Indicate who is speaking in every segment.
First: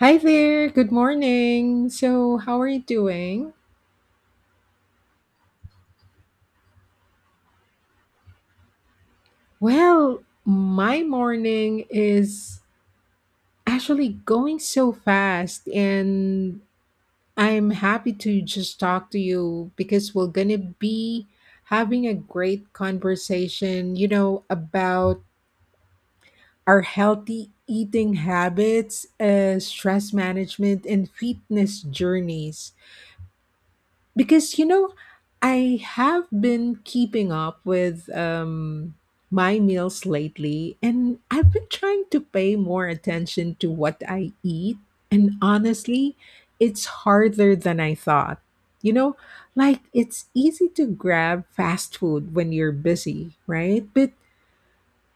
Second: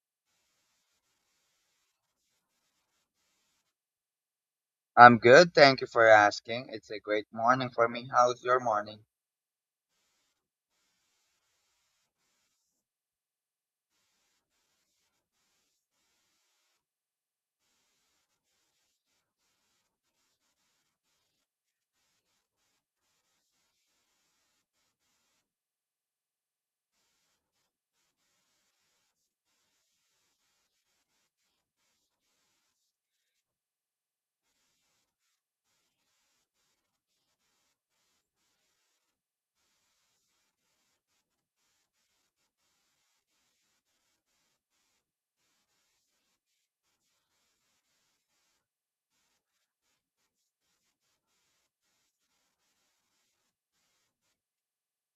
Speaker 1: Hi there, good morning. So, how are you doing?
Speaker 2: I'm good. Thank you for asking. It's a great morning for me. How's your morning?
Speaker 1: Well, my morning is actually going so fast, and I'm happy to just talk to you because we're going to be having a great conversation, you know, about our healthy eating habits, stress management, and fitness journeys. Because you know I have been keeping up with my meals lately, and I've been trying to pay more attention to what I eat. And honestly, it's harder than I thought you know like, it's easy to grab fast food when you're busy, right? But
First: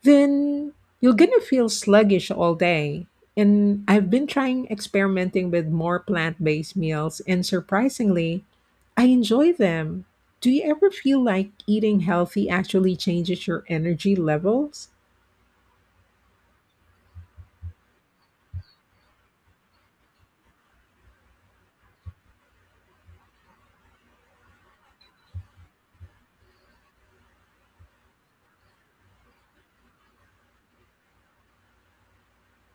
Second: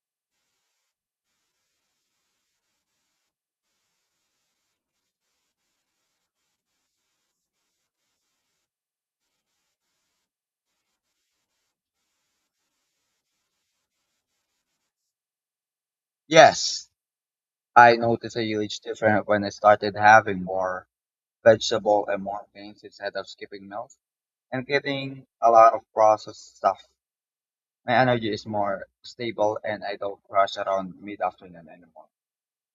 Speaker 1: then you're gonna feel sluggish all day. And I've been trying experimenting with more plant based meals, and surprisingly, I enjoy them. Do you ever feel like eating healthy actually changes your energy levels?
Speaker 2: Yes, I noticed a huge difference when I started having more vegetable and more grains instead of skipping meals and getting a lot of processed stuff. My energy is more stable and I don't crash around mid-afternoon anymore.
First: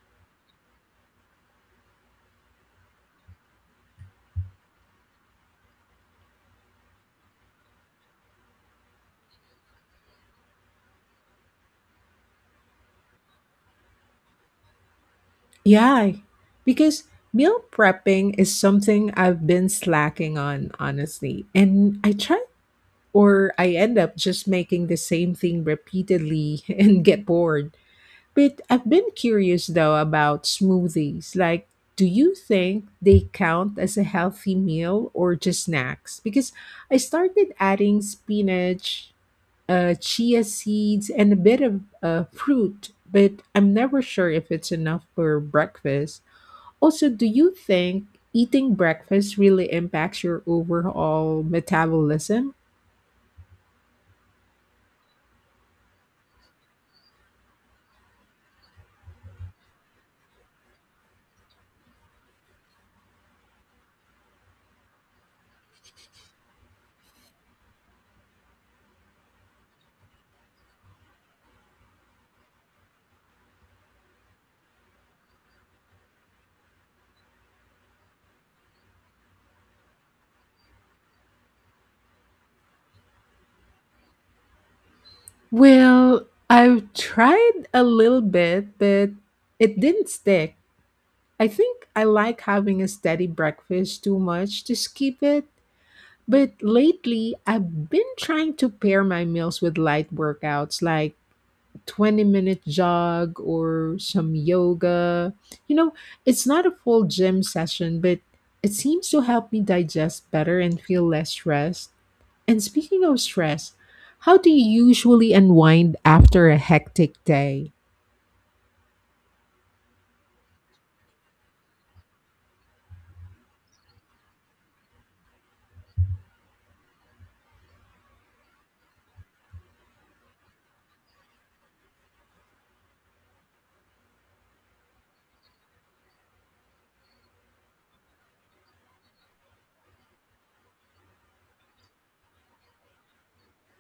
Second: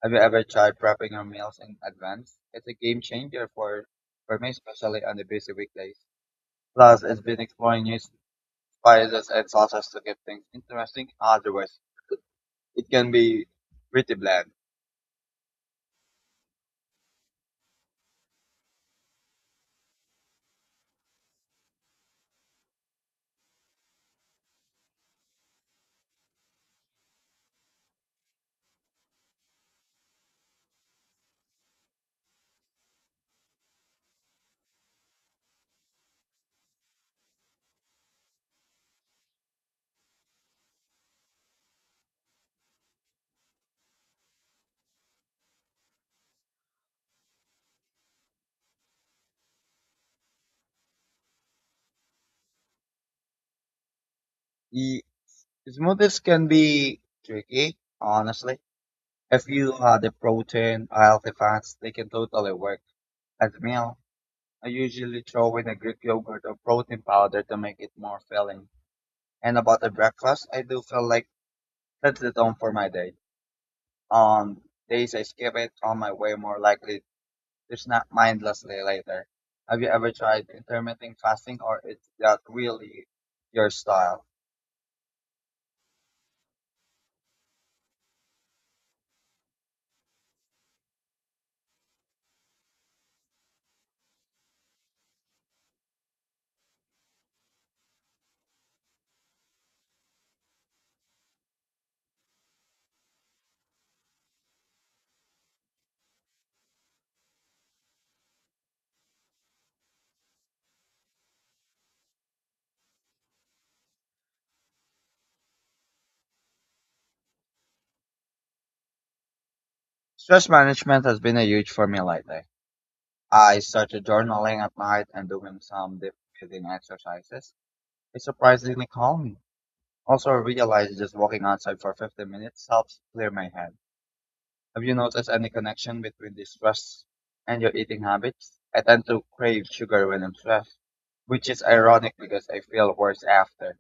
Speaker 2: Have you ever tried prepping your meals in advance? It's a game changer for me, especially on the busy weekdays. Plus, it's been exploring new spices and sauces to keep things interesting. Otherwise, it can be pretty bland.
Speaker 1: Yeah, because meal prepping is something I've been slacking on, honestly. And I try, or I end up just making the same thing repeatedly and get bored. But I've been curious though about smoothies. Like, do you think they count as a healthy meal or just snacks? Because I started adding spinach, chia seeds, and a bit of fruit, but I'm never sure if it's enough for breakfast. Also, do you think eating breakfast really impacts your overall metabolism?
Speaker 2: The smoothies can be tricky, honestly. If you add the protein, healthy fats, they can totally work. As a meal, I usually throw in a Greek yogurt or protein powder to make it more filling. And about the breakfast, I do feel like that's the tone for my day. On days I skip it, on my way more likely to snack mindlessly later. Have you ever tried intermittent fasting or is that really your style?
Speaker 1: Well, I've tried a little bit, but it didn't stick. I think I like having a steady breakfast too much to skip it. But lately, I've been trying to pair my meals with light workouts like 20-minute jog or some yoga. You know, it's not a full gym session, but it seems to help me digest better and feel less stressed. And speaking of stress, how do you usually unwind after a hectic day?
Speaker 2: Stress management has been a huge for me lately. I started journaling at night and doing some deep breathing exercises. It surprisingly calmed me. Also, I realized just walking outside for 15 minutes helps clear my head. Have you noticed any connection between the stress and your eating habits? I tend to crave sugar when I'm stressed, which is ironic because I feel worse after.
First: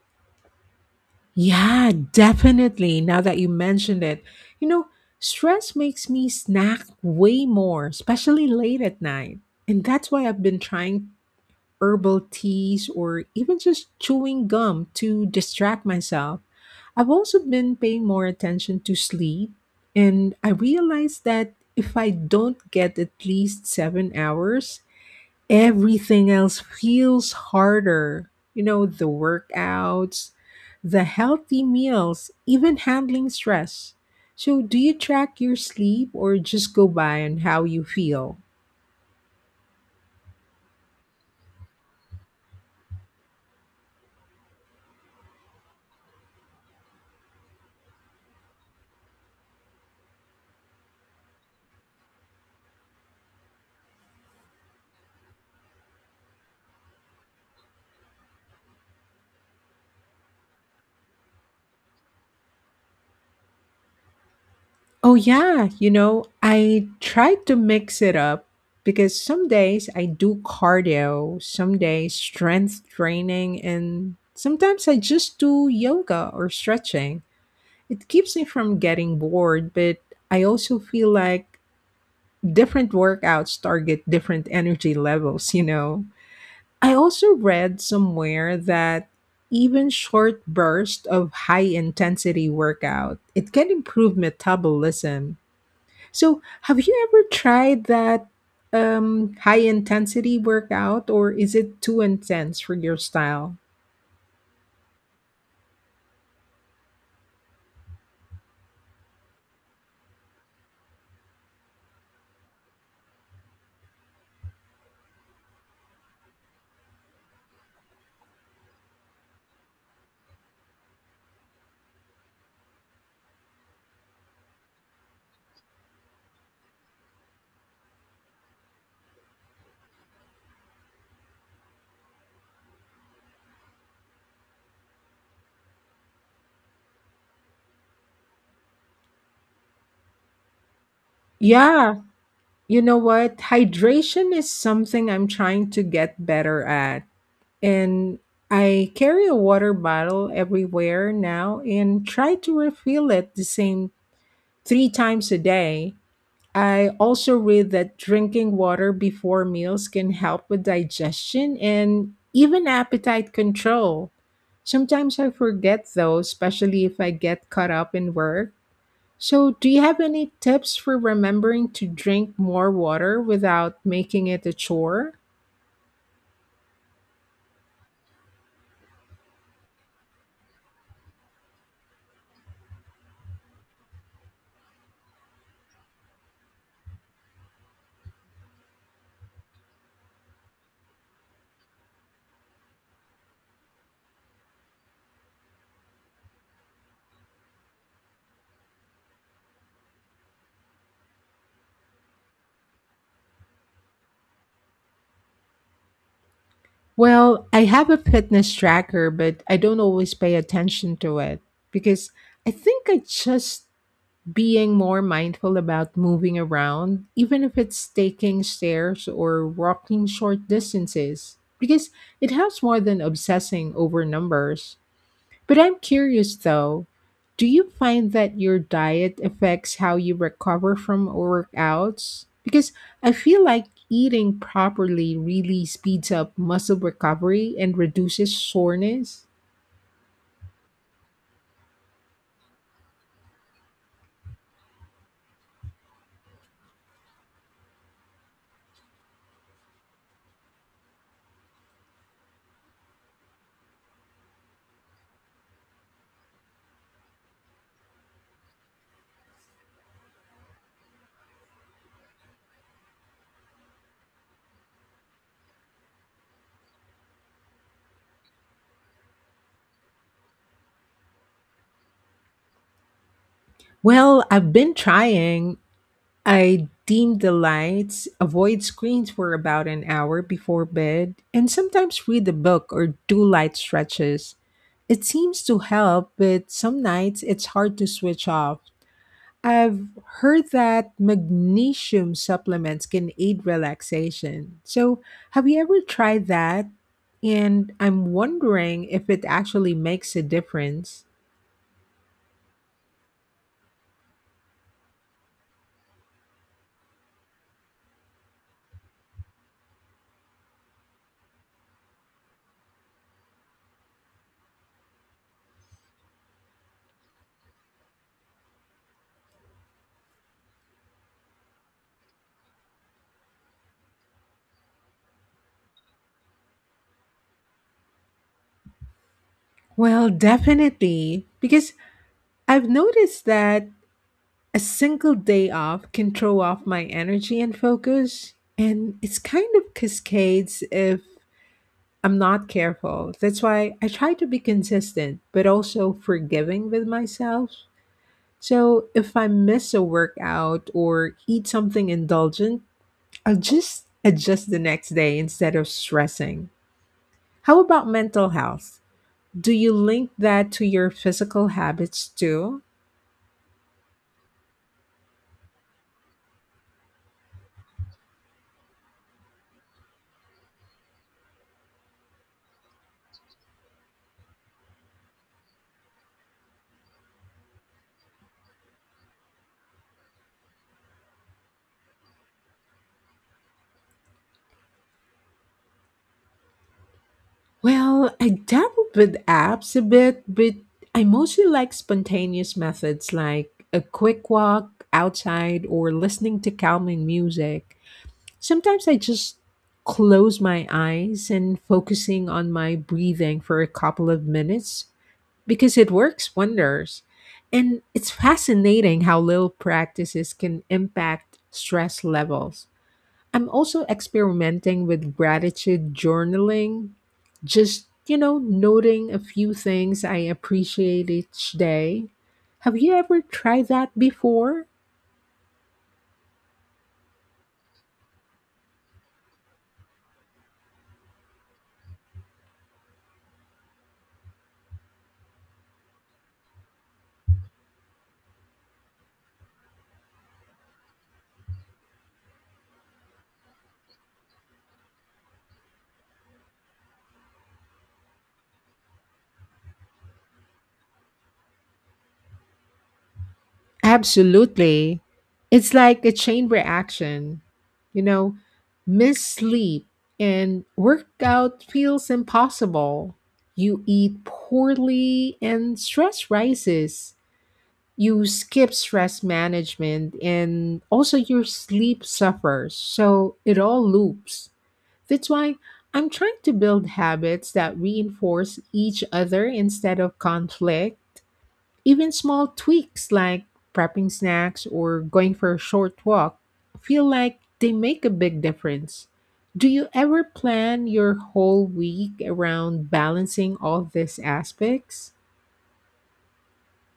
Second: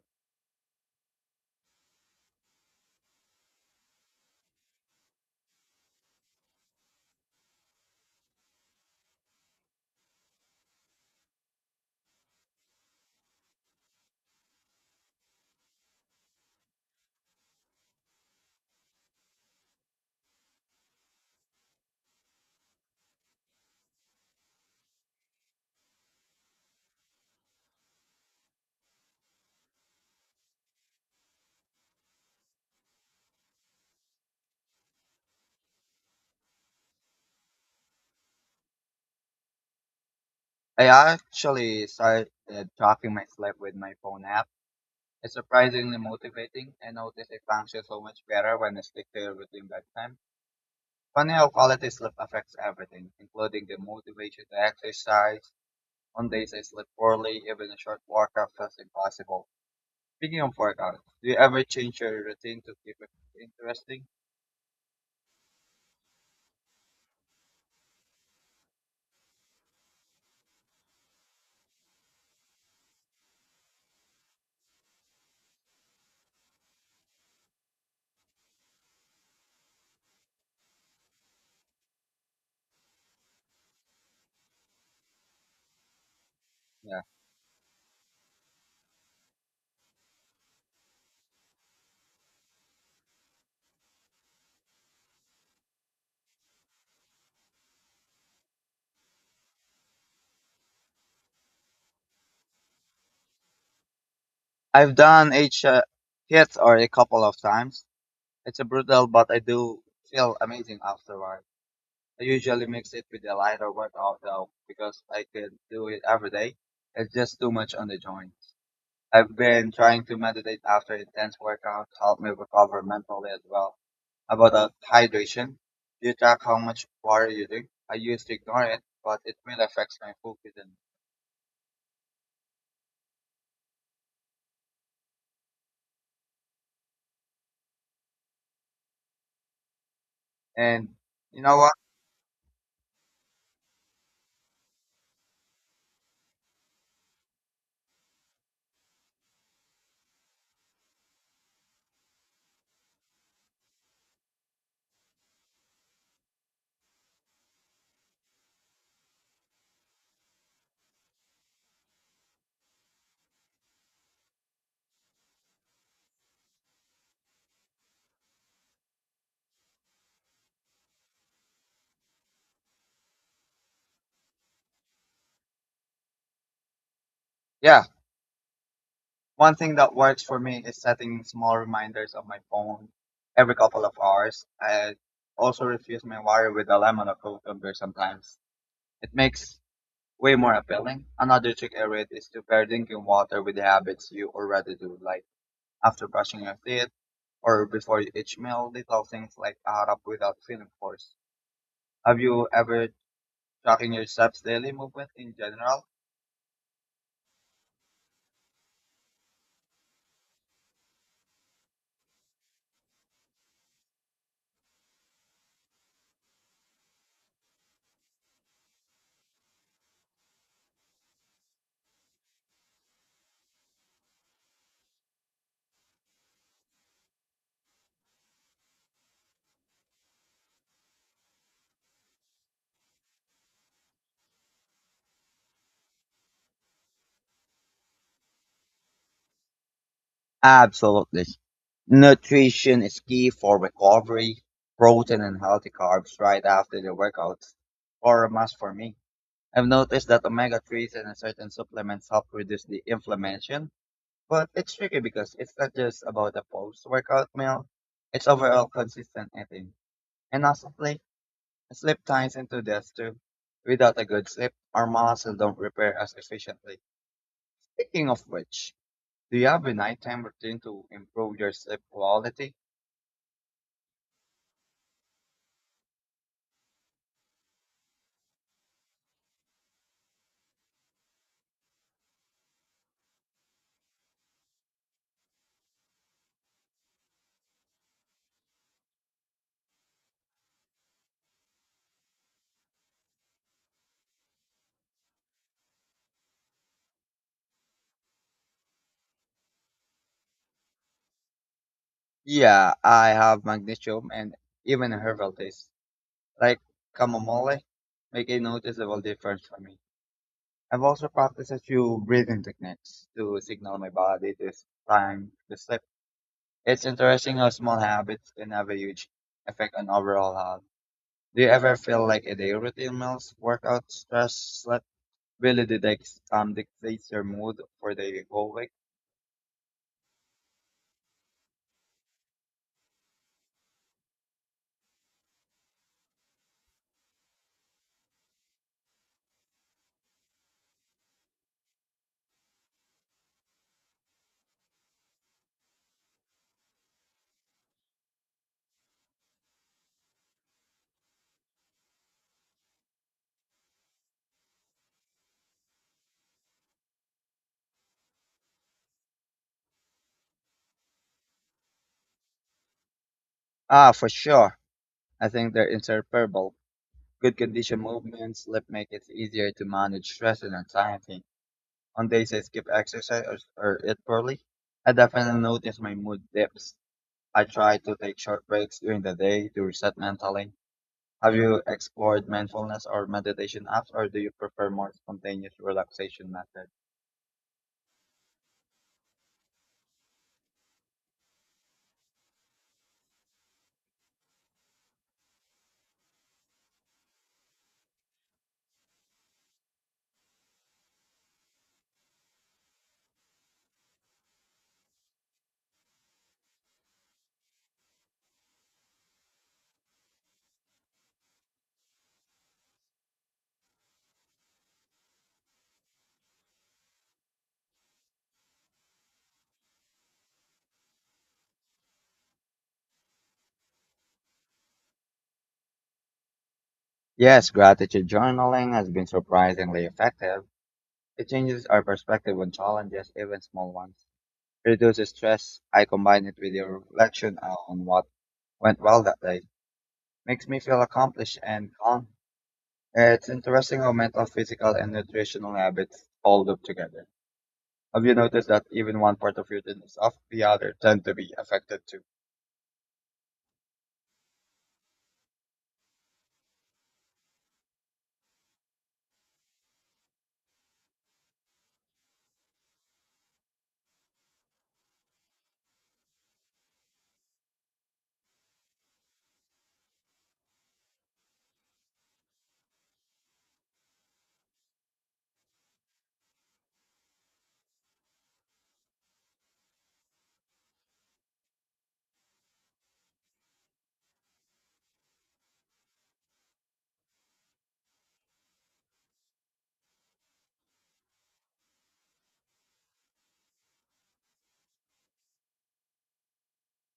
Speaker 1: Yeah, definitely. Now that you mentioned it, you know, stress makes me snack way more, especially late at night. And that's why I've been trying herbal teas or even just chewing gum to distract myself. I've also been paying more attention to sleep, and I realized that if I don't get at least 7 hours, everything else feels harder. You know, the workouts, the healthy meals, even handling stress. So, do you track your sleep or just go by on how you feel?
Speaker 2: I actually started tracking my sleep with my phone app. It's surprisingly motivating. I notice I function so much better when I stick to a routine bedtime. Funny how quality sleep affects everything, including the motivation to exercise. On days I sleep poorly, even a short workout feels impossible. Speaking of workouts, do you ever change your routine to keep it interesting?
Speaker 1: Oh, yeah. You know, I try to mix it up because some days I do cardio, some days strength training, and sometimes I just do yoga or stretching. It keeps me from getting bored, but I also feel like different workouts target different energy levels, you know. I
Speaker 2: Yeah.
Speaker 1: also read somewhere that even short bursts of high intensity workout, it can improve metabolism. So, have you ever tried that high intensity workout, or is it too intense for your style?
Speaker 2: I've done hits or a couple of times. It's a brutal, but I do feel amazing afterward. I usually mix it with a lighter workout though, because I could do it every day. It's just too much on the joints. I've been trying to meditate after intense workouts to help me recover mentally as well. About hydration, do you track how much water you drink? I used to ignore it, but it really affects my focus and you know what?
Speaker 1: Yeah, you know what? Hydration is something I'm trying to get better at. And I carry a water bottle everywhere now and try to refill it the same three times a day. I also read that drinking water before meals can help with digestion and even appetite control. Sometimes I forget though, especially if I get caught up in work. So, do you have any tips for remembering to drink more water without making it a chore?
Speaker 2: Yeah, one thing that works for me is setting small reminders on my phone every couple of hours. I also refuse my water with a lemon or cucumber sometimes. It makes way more appealing. Another trick I read is to pair drinking water with habits you already do, like after brushing your teeth or before each meal. Little things like add up without feeling forced. Have you ever tracking your steps daily movement in general?
Speaker 1: Well, I have a fitness tracker, but I don't always pay attention to it because I think I just being more mindful about moving around, even if it's taking stairs or walking short distances, because it helps more than obsessing over numbers. But I'm curious though, do you find that your diet affects how you recover from workouts? Because I feel like eating properly really speeds up muscle recovery and reduces soreness.
Speaker 2: Absolutely. Nutrition is key for recovery, protein and healthy carbs right after the workouts are a must for me. I've noticed that omega 3s and certain supplements help reduce the inflammation. But it's tricky because it's not just about a post-workout meal, it's overall consistent eating. And honestly, sleep ties into this too. Without a good sleep, our muscles don't repair as efficiently. Speaking of which, do you have a nighttime routine to improve your sleep quality?
Speaker 1: Well, I've been trying. I dim the lights, avoid screens for about an hour before bed, and sometimes read a book or do light stretches. It seems to help, but some nights it's hard to switch off. I've heard that magnesium supplements can aid relaxation. So, have you ever tried that? And I'm wondering if it actually makes a difference.
Speaker 2: Yeah, I have magnesium and even herbal teas, like chamomile, make a noticeable difference for me. I've also practiced a few breathing techniques to signal my body this time to sleep. It's interesting how small habits can have a huge effect on overall health. Do you ever feel like a daily routine meals, workout, stress, sleep really dictates your mood for the whole week?
Speaker 1: Well, definitely, because I've noticed that a single day off can throw off my energy and focus, and it's kind of cascades if I'm not careful. That's why I try to be consistent, but also forgiving with myself. So if I miss a workout or eat something indulgent, I'll just adjust the next day instead of stressing. How about mental health? Do you link that to your physical habits too?
Speaker 2: Ah, for sure. I think they're inseparable. Good condition movement, sleep make it easier to manage stress and anxiety. On days I skip exercise or eat poorly, I definitely notice my mood dips. I try to take short breaks during the day to reset mentally. Have you explored mindfulness or meditation apps, or do you prefer more spontaneous relaxation methods?
Speaker 1: Well, I dabbled with apps a bit, but I mostly like spontaneous methods like a quick walk outside or listening to calming music. Sometimes I just close my eyes and focusing on my breathing for a couple of minutes because it works wonders. And it's fascinating how little practices can impact stress levels. I'm also experimenting with gratitude journaling, just, you know, noting a few things I appreciate each day. Have you ever tried that before?
Speaker 2: Yes, gratitude journaling has been surprisingly effective. It changes our perspective on challenges, even small ones. It reduces stress. I combine it with a reflection on what went well that day. Makes me feel accomplished and calm. It's interesting how mental, physical, and nutritional habits all loop together. Have you noticed that even one part of your day is off, the other tend to be affected too?
Speaker 1: Absolutely. It's like a chain reaction. You know, miss sleep and workout feels impossible. You eat poorly and stress rises. You skip stress management and also your sleep suffers. So it all loops. That's why I'm trying to build habits that reinforce each other instead of conflict. Even small tweaks like prepping snacks or going for a short walk feel like they make a big difference. Do you ever plan your whole week around balancing all these aspects?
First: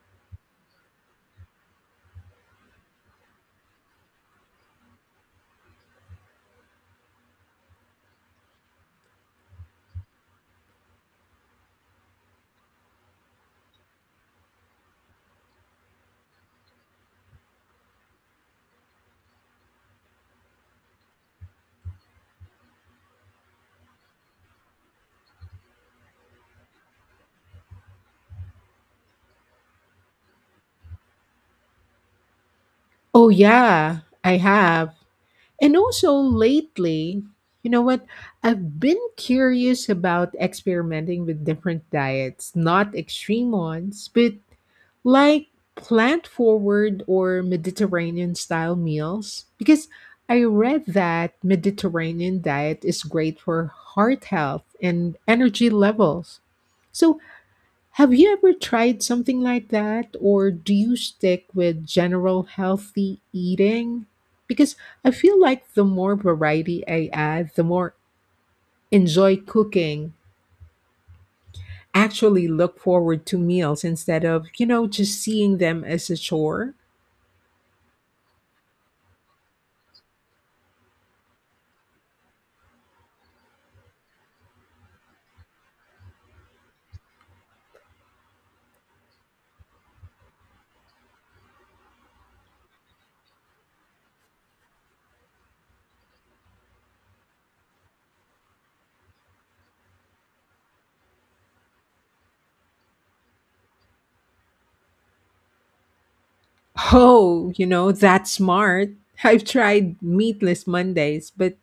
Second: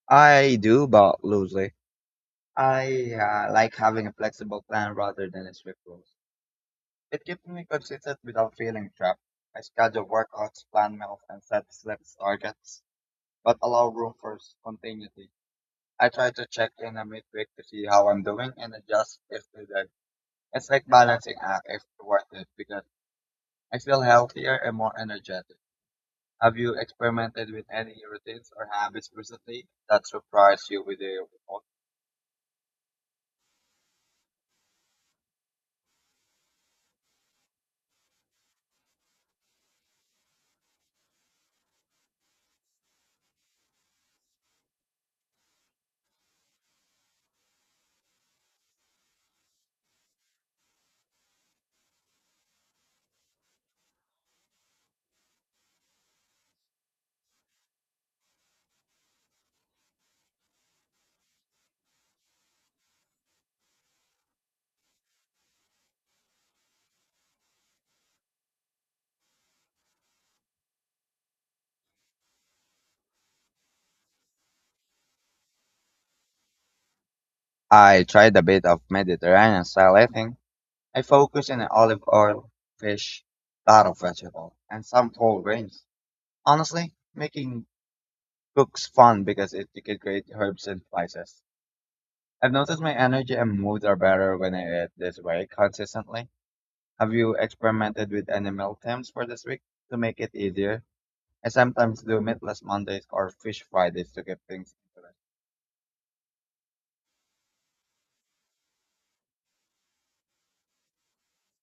Speaker 2: I do, but loosely. I like having a flexible plan rather than a strict rules. It keeps me consistent without feeling trapped. I schedule workouts, plan meals, and set slips targets, but allow room for spontaneity. I try to check in a midweek to see how I'm doing and adjust if needed. It's like balancing act if worth it because I feel healthier and more energetic. Have you experimented with any routines or habits recently that surprised you with their.
Speaker 1: Oh, yeah, I have. And also lately, you know what? I've been curious about experimenting with different diets, not extreme ones, but like plant forward or Mediterranean style meals. Because I read that Mediterranean diet is great for heart health and energy levels. So have you ever tried something like that, or do you stick with general healthy eating? Because I feel like the more variety I add, the more enjoy cooking, actually look forward to meals instead of, you know, just seeing them as a chore.
Speaker 2: I tried a bit of Mediterranean style eating. I focused on olive oil, fish, lot of vegetables, and some whole grains. Honestly, making cooks fun because it, you could create herbs and spices. I've noticed my energy and mood are better when I eat this way consistently. Have you experimented with any meal times for this week to make it easier? I sometimes do meatless Mondays or fish Fridays to get things into.
Speaker 1: Oh, you know, that's smart. I've tried meatless Mondays, but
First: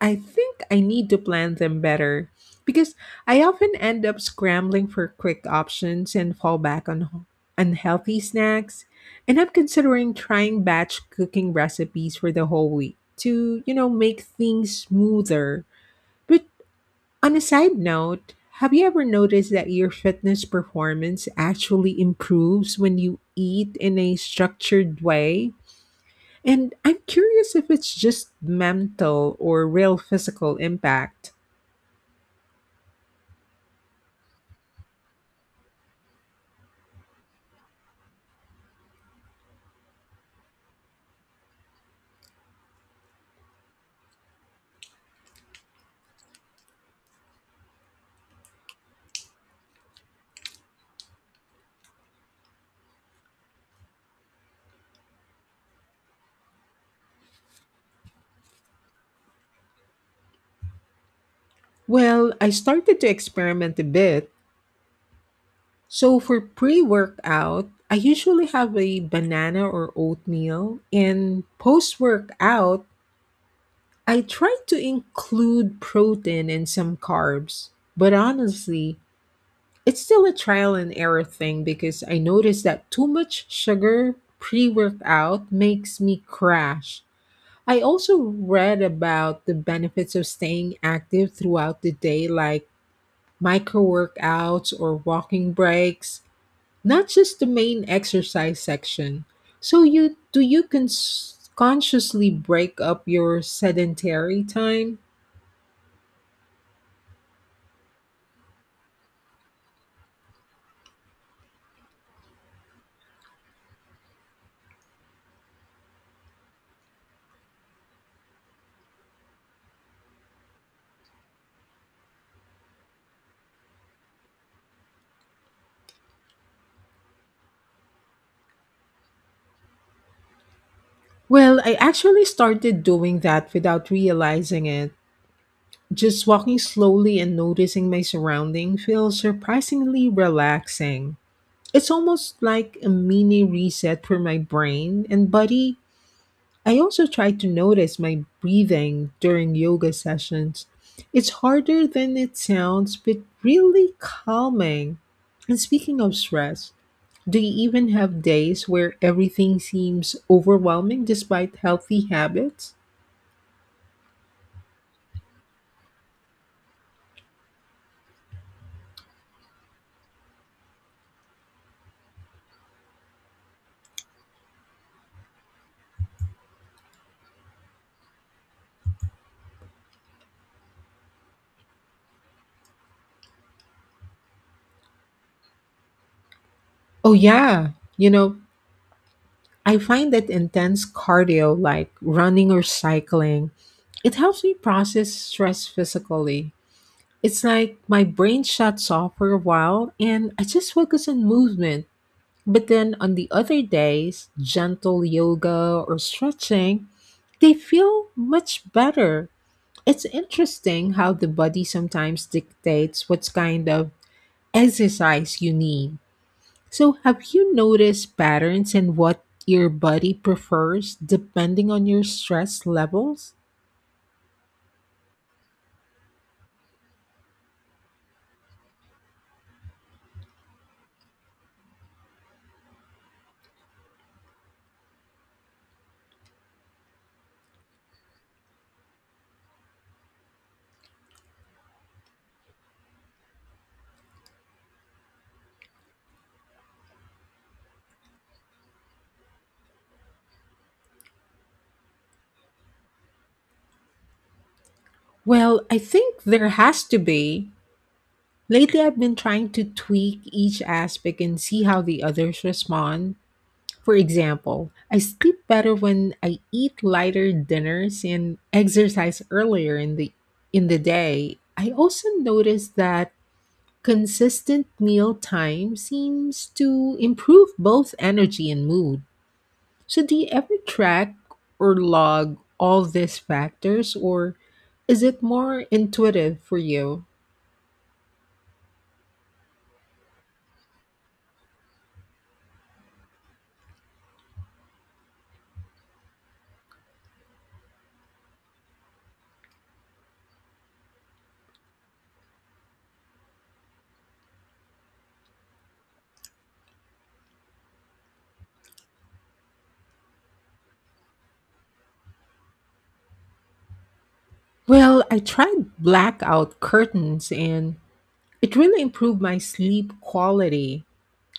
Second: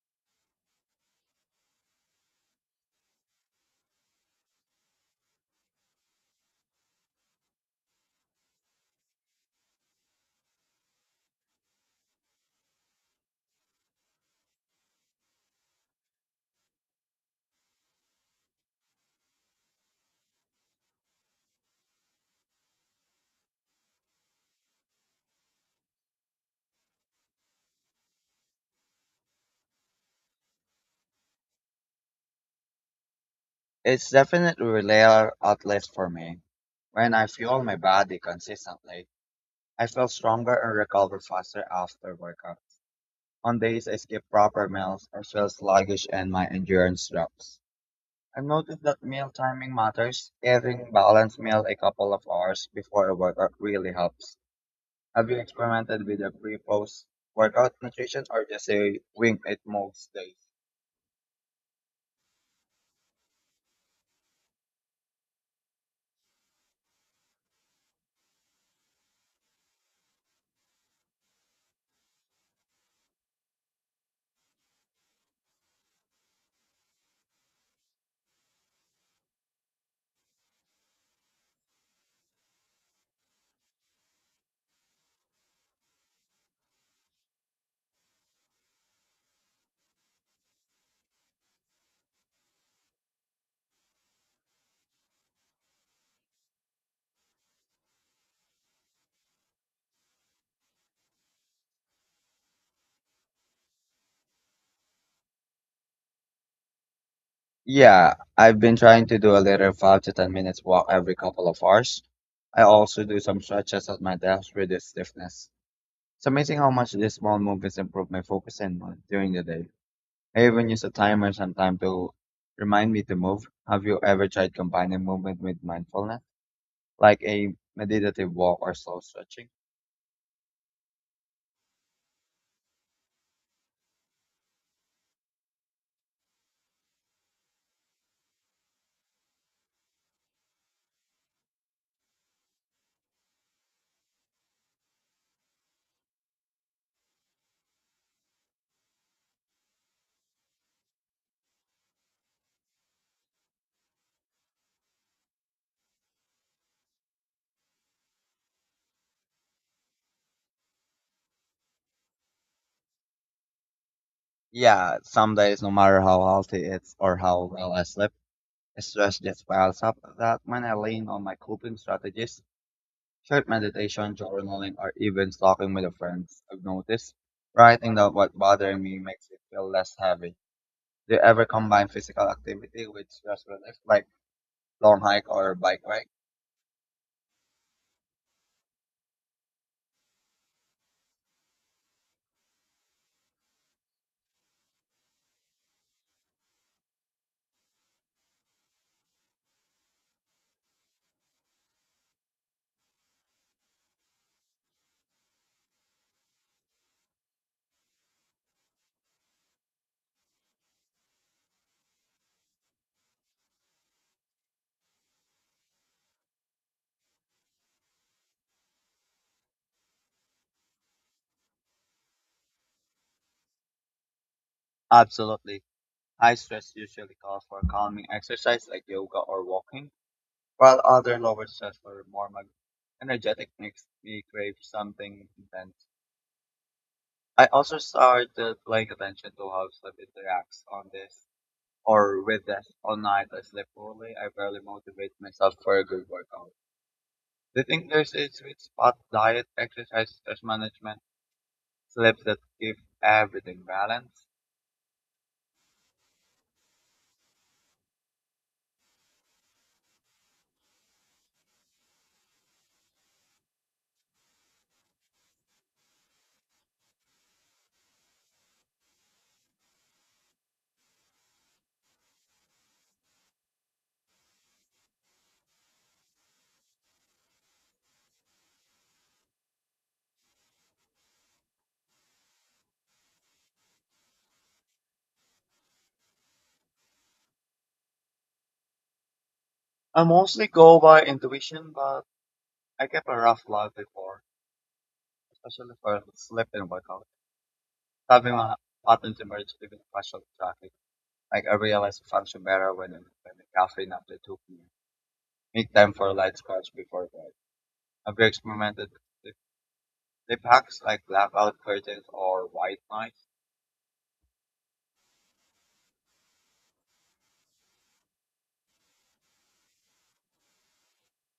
Speaker 1: I think I need to plan them better because I often end up scrambling for quick options and fall back on unhealthy snacks. And I'm considering trying batch cooking recipes for the whole week to, you know, make things smoother. But on a side note, have you ever noticed that your fitness performance actually improves when you eat in a structured way? And I'm curious if it's just mental or real physical impact.
Speaker 2: It's definitely a layer outlet for me. When I fuel my body consistently, I feel stronger and recover faster after workouts. On days I skip proper meals I feel sluggish and my endurance drops. I've noticed that meal timing matters. Eating balanced meal a couple of hours before a workout really helps. Have you experimented with a pre-post workout nutrition or just a wing it most days?
Speaker 1: Well, I started to experiment a bit. So for pre-workout, I usually have a banana or oatmeal, and post-workout, I try to include protein and some carbs. But honestly, it's still a trial and error thing because I noticed that too much sugar pre-workout makes me crash. I also read about the benefits of staying active throughout the day, like micro workouts or walking breaks, not just the main exercise section. So you do consciously break up your sedentary time?
Speaker 2: Yeah, I've been trying to do a little 5 to 10 minutes walk every couple of hours. I also do some stretches at my desk to reduce stiffness. It's amazing how much these small movements improve my focus and mood during the day. I even use a timer sometime to remind me to move. Have you ever tried combining movement with mindfulness, like a meditative walk or slow stretching?
Speaker 1: Well, I actually started doing that without realizing it. Just walking slowly and noticing my surroundings feels surprisingly relaxing. It's almost like a mini reset for my brain and body. I also try to notice my breathing during yoga sessions. It's harder than it sounds, but really calming. And speaking of stress, do you even have days where everything seems overwhelming despite healthy habits?
Speaker 2: Yeah, some days, no matter how healthy it's or how well I sleep, stress just piles up. That when I lean on my coping strategies. Short meditation, journaling, or even talking with a friend. I've noticed writing down what bothering me makes it feel less heavy. Do you ever combine physical activity with stress relief, like long hike or bike ride?
Speaker 1: Oh, yeah. You know, I find that intense cardio like running or cycling, it helps me process stress physically. It's like my brain shuts off for a while and I just focus on movement. But then on the other days, gentle yoga or stretching, they feel much better. It's interesting how the body sometimes dictates what kind of exercise you need. So, have you noticed patterns in what your body prefers depending on your stress levels?
Speaker 2: Absolutely. High stress usually calls for calming exercise like yoga or walking, while other lower stress or more energetic makes me crave something intense. I also started paying attention to how sleep interacts on this or with us all night. I sleep poorly. I barely motivate myself for a good workout. Do you think there's a sweet spot diet, exercise, stress management, sleep that give everything balance?
Speaker 1: Well, I think there has to be. Lately, I've been trying to tweak each aspect and see how the others respond. For example, I sleep better when I eat lighter dinners and exercise earlier in the day. I also notice that consistent meal time seems to improve both energy and mood. So do you ever track or log all these factors, or is it more intuitive for you?
Speaker 2: I mostly go by intuition, but I kept a rough log before, especially for sleep and workout. Having my patterns emerge even partial traffic. Like I realize I function better when I'm when the caffeine after 2 p.m. Make time for light scratch before bed. Have you experimented. They packed like blackout curtains or white noise.
Speaker 1: Well, I tried blackout curtains and it really improved my sleep quality.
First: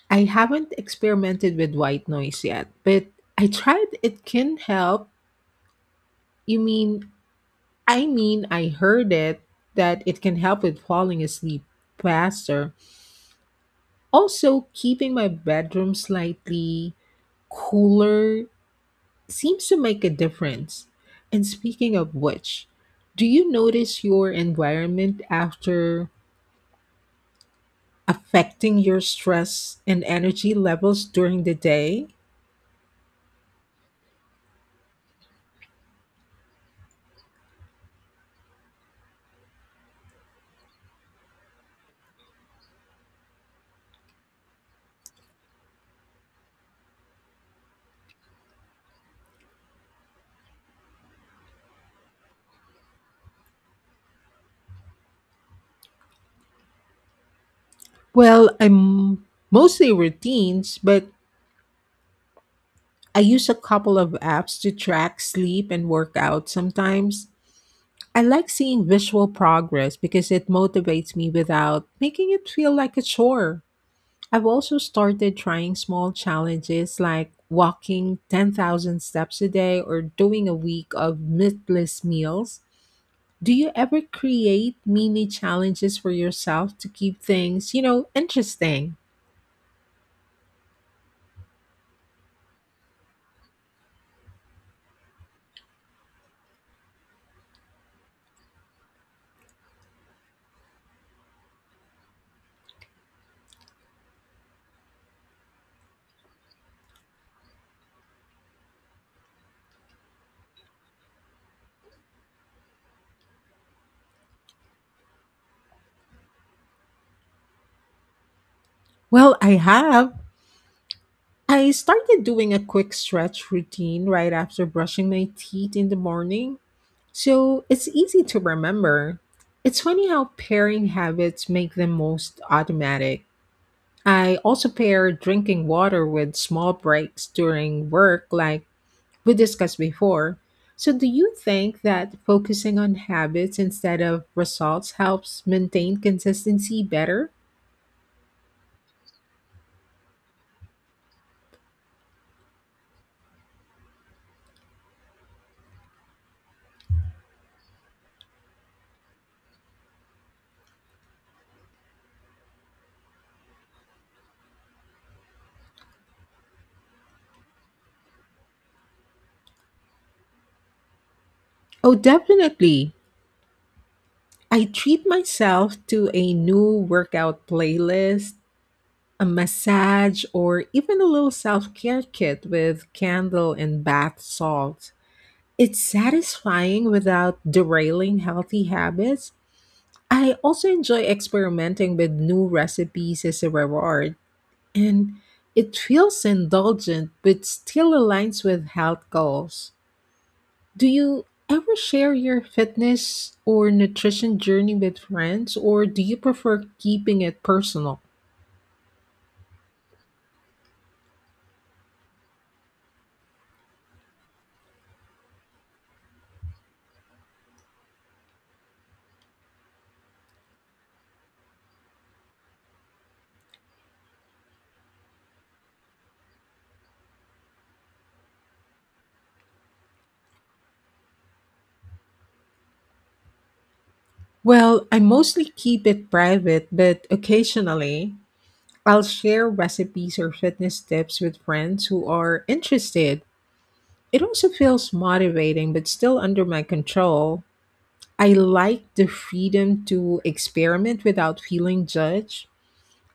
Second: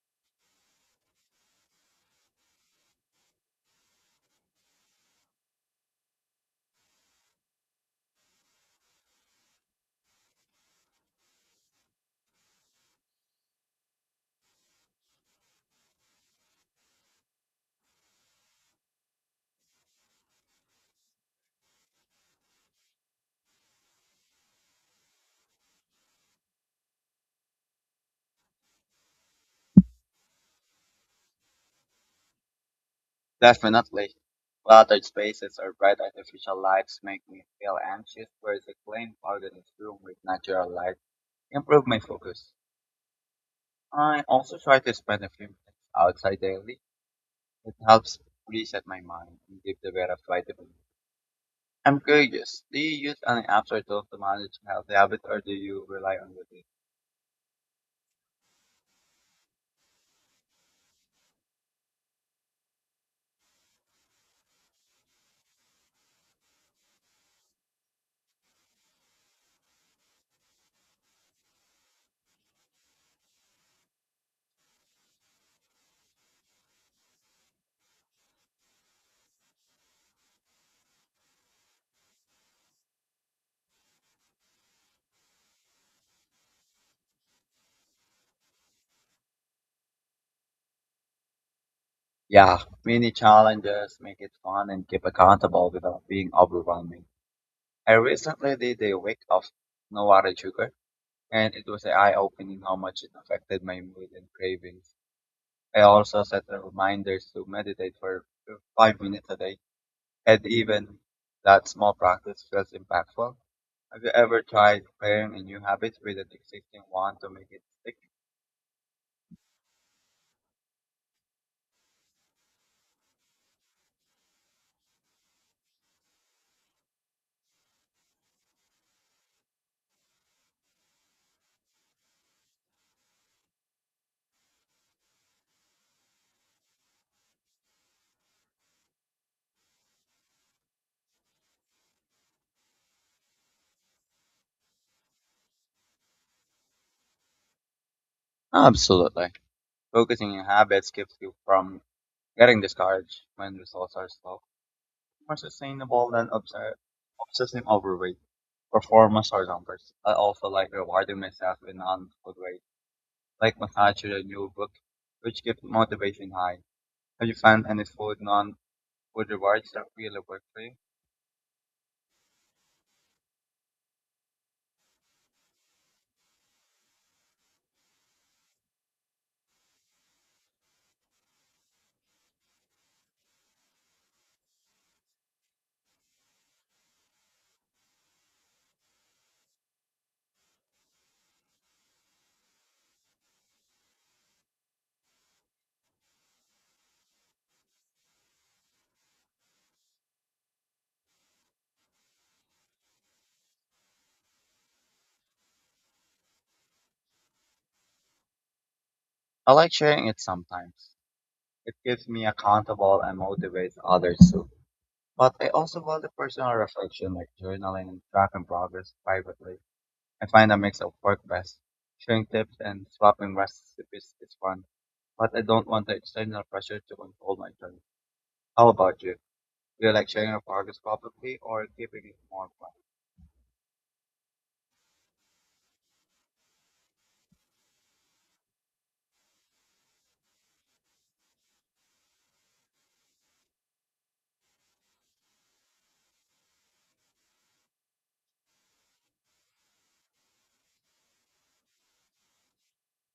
Speaker 1: I haven't experimented with white noise yet, but I tried it can help. You mean, I mean, I heard it that it can help with falling asleep faster. Also, keeping my bedroom slightly cooler seems to make a difference. And speaking of which, do you notice your environment after affecting your stress and energy levels during the day?
Speaker 2: Definitely. Cluttered spaces or bright artificial lights make me feel anxious, whereas a clean, organized room with natural light improve my focus. I also try to spend a few minutes outside daily. It helps reset my mind and give the better vitamin. I'm curious, do you use any apps or tools to manage healthy habits or do you rely on routine?
Speaker 1: Well, I'm mostly routines, but I use a couple of apps to track sleep and workout sometimes. I like seeing visual progress because it motivates me without making it feel like a chore. I've also started trying small challenges like walking 10,000 steps a day or doing a week of meatless meals. Do you ever create mini challenges for yourself to keep things, you know, interesting?
Speaker 2: Yeah, mini challenges make it fun and keep accountable without being overwhelming. I recently did a week of no added sugar, and it was eye-opening how much it affected my mood and cravings. I also set reminders to meditate for 5 minutes a day, and even that small practice feels impactful. Have you ever tried pairing a new habit with an existing one to make it stick?
Speaker 1: Well, I have. I started doing a quick stretch routine right after brushing my teeth in the morning, so it's easy to remember. It's funny how pairing habits make them most automatic. I also pair drinking water with small breaks during work, like we discussed before. So, do you think that focusing on habits instead of results helps maintain consistency better?
Speaker 2: Absolutely. Focusing on habits keeps you from getting discouraged when results are slow, more sustainable than obsessing over weight, performance or numbers. I also like rewarding myself in an food way, like massage or a new book, which keeps motivation high. Have you found any food non-food rewards that really work for you?
Speaker 1: Oh, definitely. I treat myself to a new workout playlist, a massage, or even a little self care kit with candle and bath salts. It's satisfying without derailing healthy habits. I also enjoy experimenting with new recipes as a reward, and it feels indulgent but still aligns with health goals. Do you ever share your fitness or nutrition journey with friends, or do you prefer keeping it personal?
Speaker 2: I like sharing it sometimes. It keeps me accountable and motivates others too. But I also value personal reflection like journaling and tracking progress privately. I find a mix of work best. Sharing tips and swapping recipes is fun, but I don't want the external pressure to control my journey. How about you? Do you like sharing your progress publicly or keeping it more private?
Speaker 1: Well, I mostly keep it private, but occasionally I'll share recipes or fitness tips with friends who are interested. It also feels motivating, but still under my control. I like the freedom to experiment without feeling judged.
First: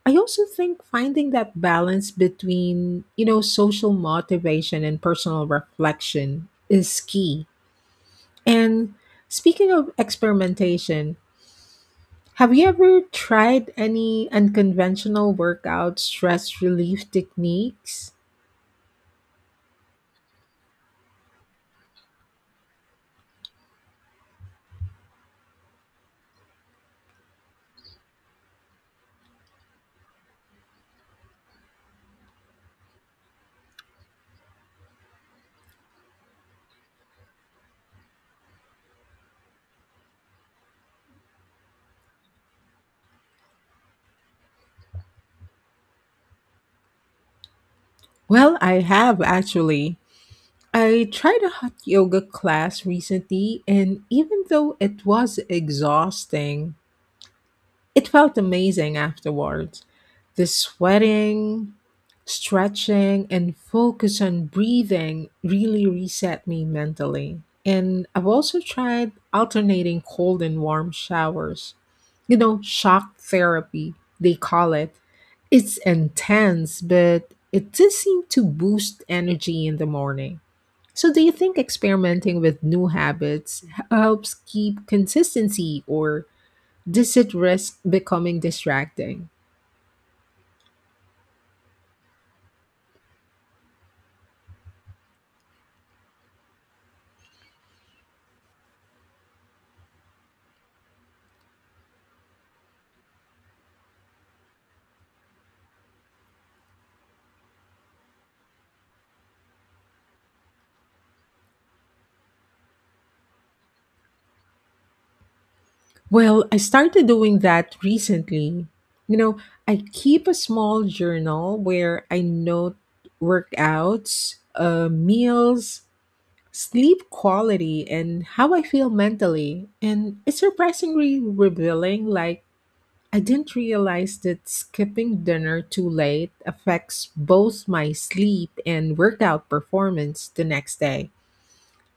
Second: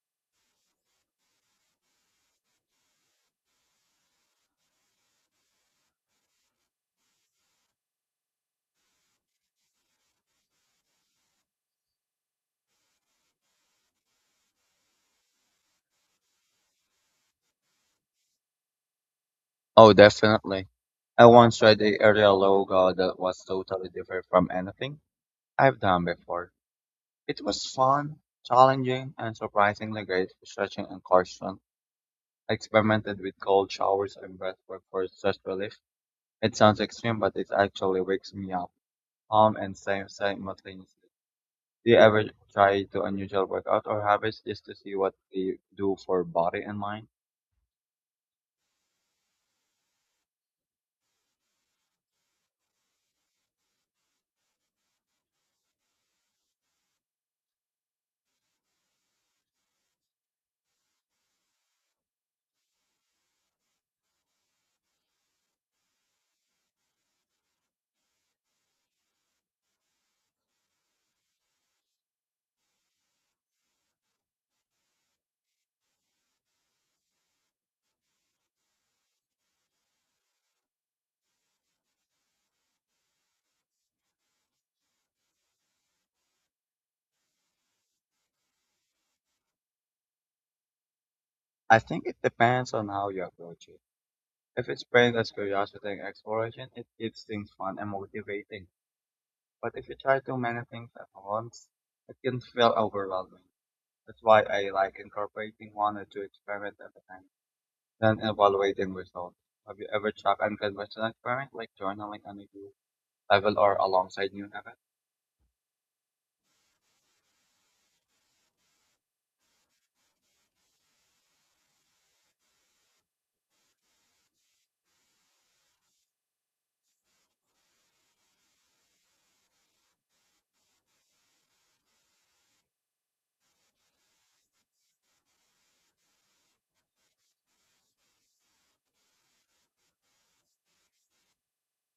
Speaker 1: I also think finding that balance between, social motivation and personal reflection is key. And speaking of experimentation, have you ever tried any unconventional workout stress relief techniques?
Speaker 2: Oh, definitely. I once tried the area logo that was totally different from anything I've done before. It was fun, challenging, and surprisingly great for stretching and caution. I experimented with cold showers and breathwork for stress relief. It sounds extreme, but it actually wakes me up, calm and safe simultaneously. Do you ever try to unusual workout or habits just to see what they do for body and mind?
Speaker 1: Well, I have actually. I tried a hot yoga class recently, and even though it was exhausting, it felt amazing afterwards. The sweating, stretching, and focus on breathing really reset me mentally. And I've also tried alternating cold and warm showers. You know, shock therapy, they call it. It's intense, but it does seem to boost energy in the morning. So, do you think experimenting with new habits helps keep consistency or does it risk becoming distracting?
Speaker 2: I think it depends on how you approach it. If it's framed as curiosity and exploration, it keeps things fun and motivating. But if you try too many things at once, it can feel overwhelming. That's why I like incorporating one or two experiments at a time, then evaluating results. Have you ever tried unconventional experiments like journaling on a new level or alongside new habits?
Speaker 1: Well, I started doing that recently. You know, I keep a small journal where I note workouts, meals, sleep quality, and how I feel mentally. And it's surprisingly revealing. Like, I didn't realize that skipping dinner too late affects both my sleep and workout performance the next day.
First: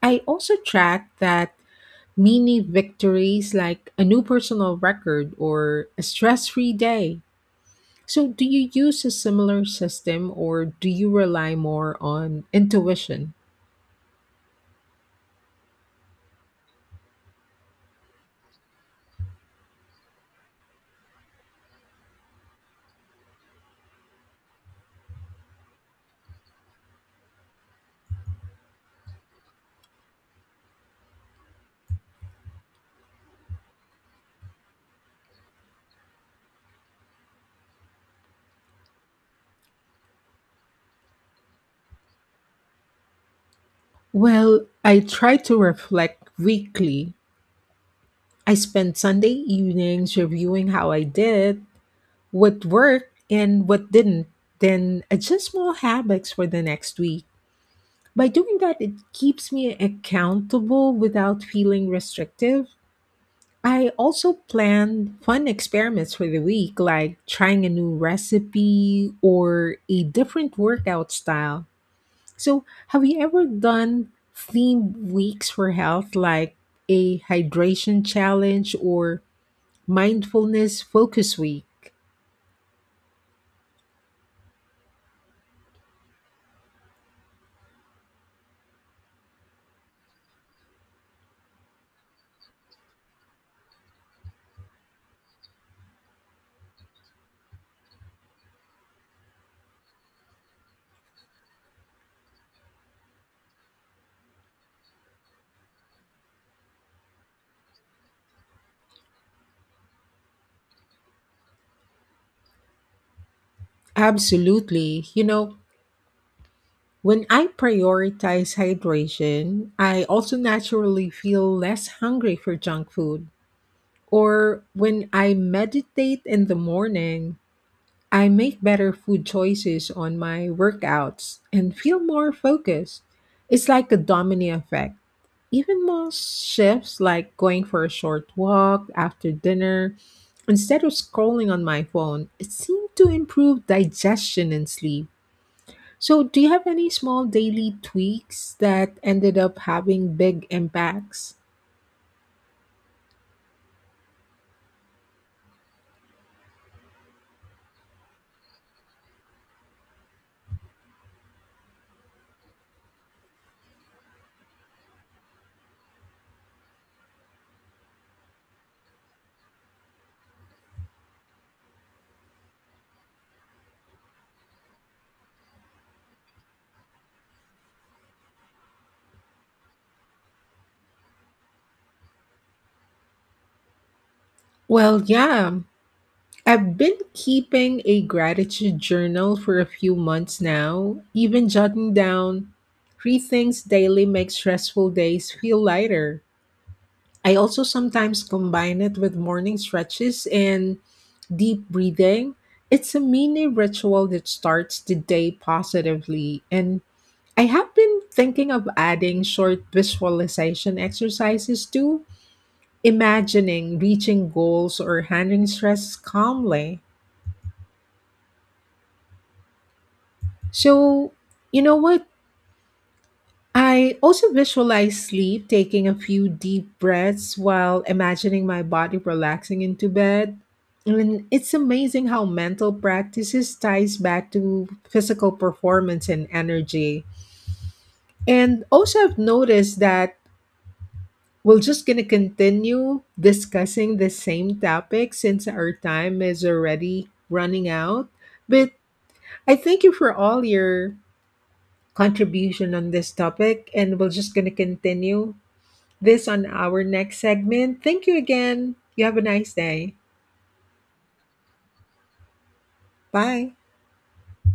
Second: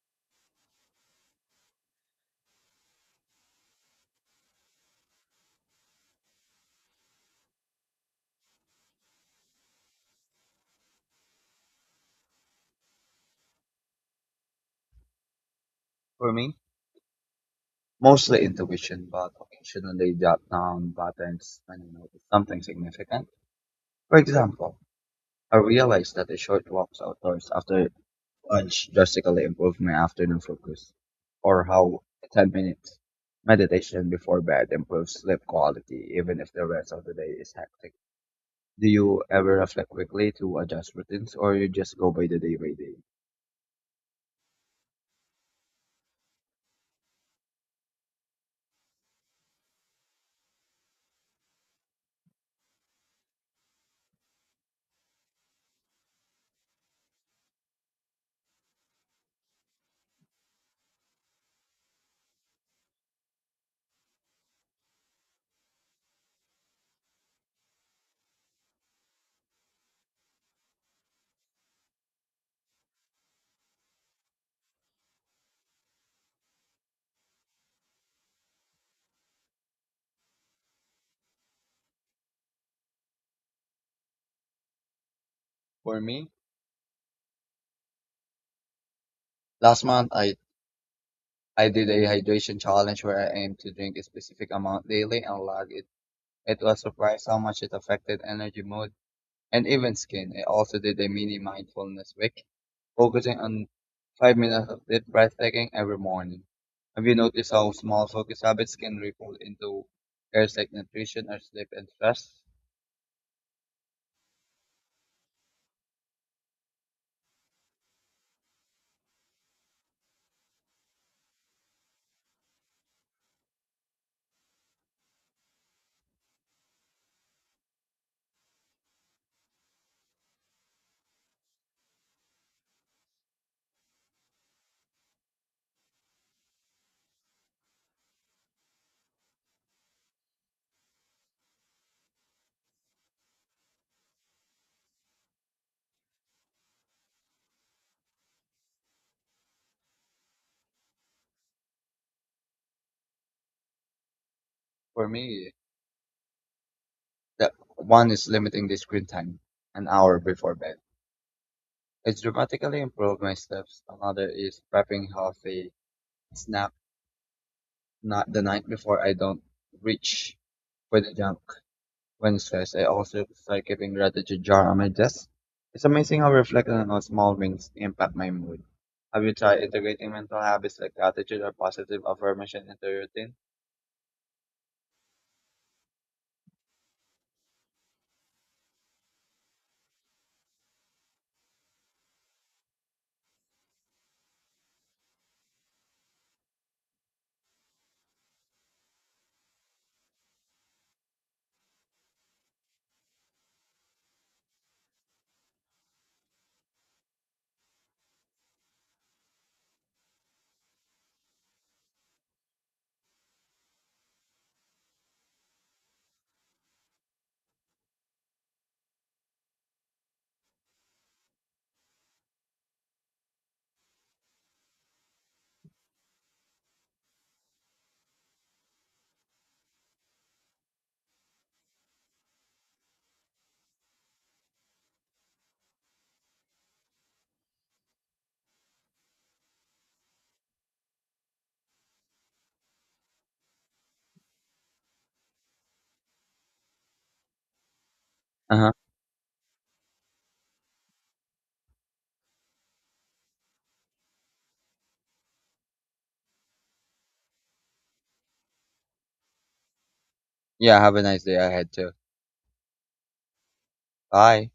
Speaker 1: I also track that mini victories like a new personal record or a stress free day. So, do you use a similar system or do you rely more on intuition?
Speaker 2: For me, mostly intuition, but occasionally jot down patterns when you notice something significant. For example, I realized that the short walks outdoors after lunch drastically improved my afternoon focus, or how 10 minutes meditation before bed improves sleep quality, even if the rest of the day is hectic. Do you ever reflect quickly to adjust routines, or you just go by the day by day?
Speaker 1: Well, I try to reflect weekly. I spend Sunday evenings reviewing how I did, what worked, and what didn't, then adjust small habits for the next week. By doing that, it keeps me accountable without feeling restrictive. I also plan fun experiments for the week, like trying a new recipe or a different workout style. So, have you ever done themed weeks for health, like a hydration challenge or mindfulness focus week?
Speaker 2: For me, last month I did a hydration challenge where I aimed to drink a specific amount daily and log it. It was surprised how much it affected energy, mood, and even skin. I also did a mini mindfulness week focusing on 5 minutes of deep breathtaking every morning. Have you noticed how small focus habits can ripple into areas like nutrition or sleep and stress?
Speaker 1: Absolutely. You know, when I prioritize hydration, I also naturally feel less hungry for junk food. Or when I meditate in the morning, I make better food choices on my workouts and feel more focused. It's like a domino effect. Even most shifts, like going for a short walk after dinner, instead of scrolling on my phone, it seemed to improve digestion and sleep. So, do you have any small daily tweaks that ended up having big impacts?
Speaker 2: For me, that one is limiting the screen time an hour before bed. It's dramatically improved my steps. Another is prepping healthy snack not the night before I don't reach for the junk. Wednesdays, I also start keeping gratitude jar on my desk. It's amazing how reflecting on small wins impact my mood. Have you tried integrating mental habits like gratitude or positive affirmation into your routine?
Speaker 1: Well, yeah. I've been keeping a gratitude journal for a few months now, even jotting down three things daily makes stressful days feel lighter. I also sometimes combine it with morning stretches and deep breathing. It's a mini ritual that starts the day positively, and I have been thinking of adding short visualization exercises too, imagining reaching goals or handling stress calmly. So, you know what? I also visualize sleep, taking a few deep breaths while imagining my body relaxing into bed. And it's amazing how mental practices ties back to physical performance and energy. And also I've noticed that we're just going to continue discussing the same topic since our time is already running out.
Speaker 2: Uh
Speaker 1: But
Speaker 2: huh.
Speaker 1: I thank you for all your contribution on this topic, and we're just going to continue this on our next segment. Thank you again. You have a nice day.
Speaker 2: Yeah. Have a nice day ahead too.
Speaker 1: Bye.
Speaker 2: Bye.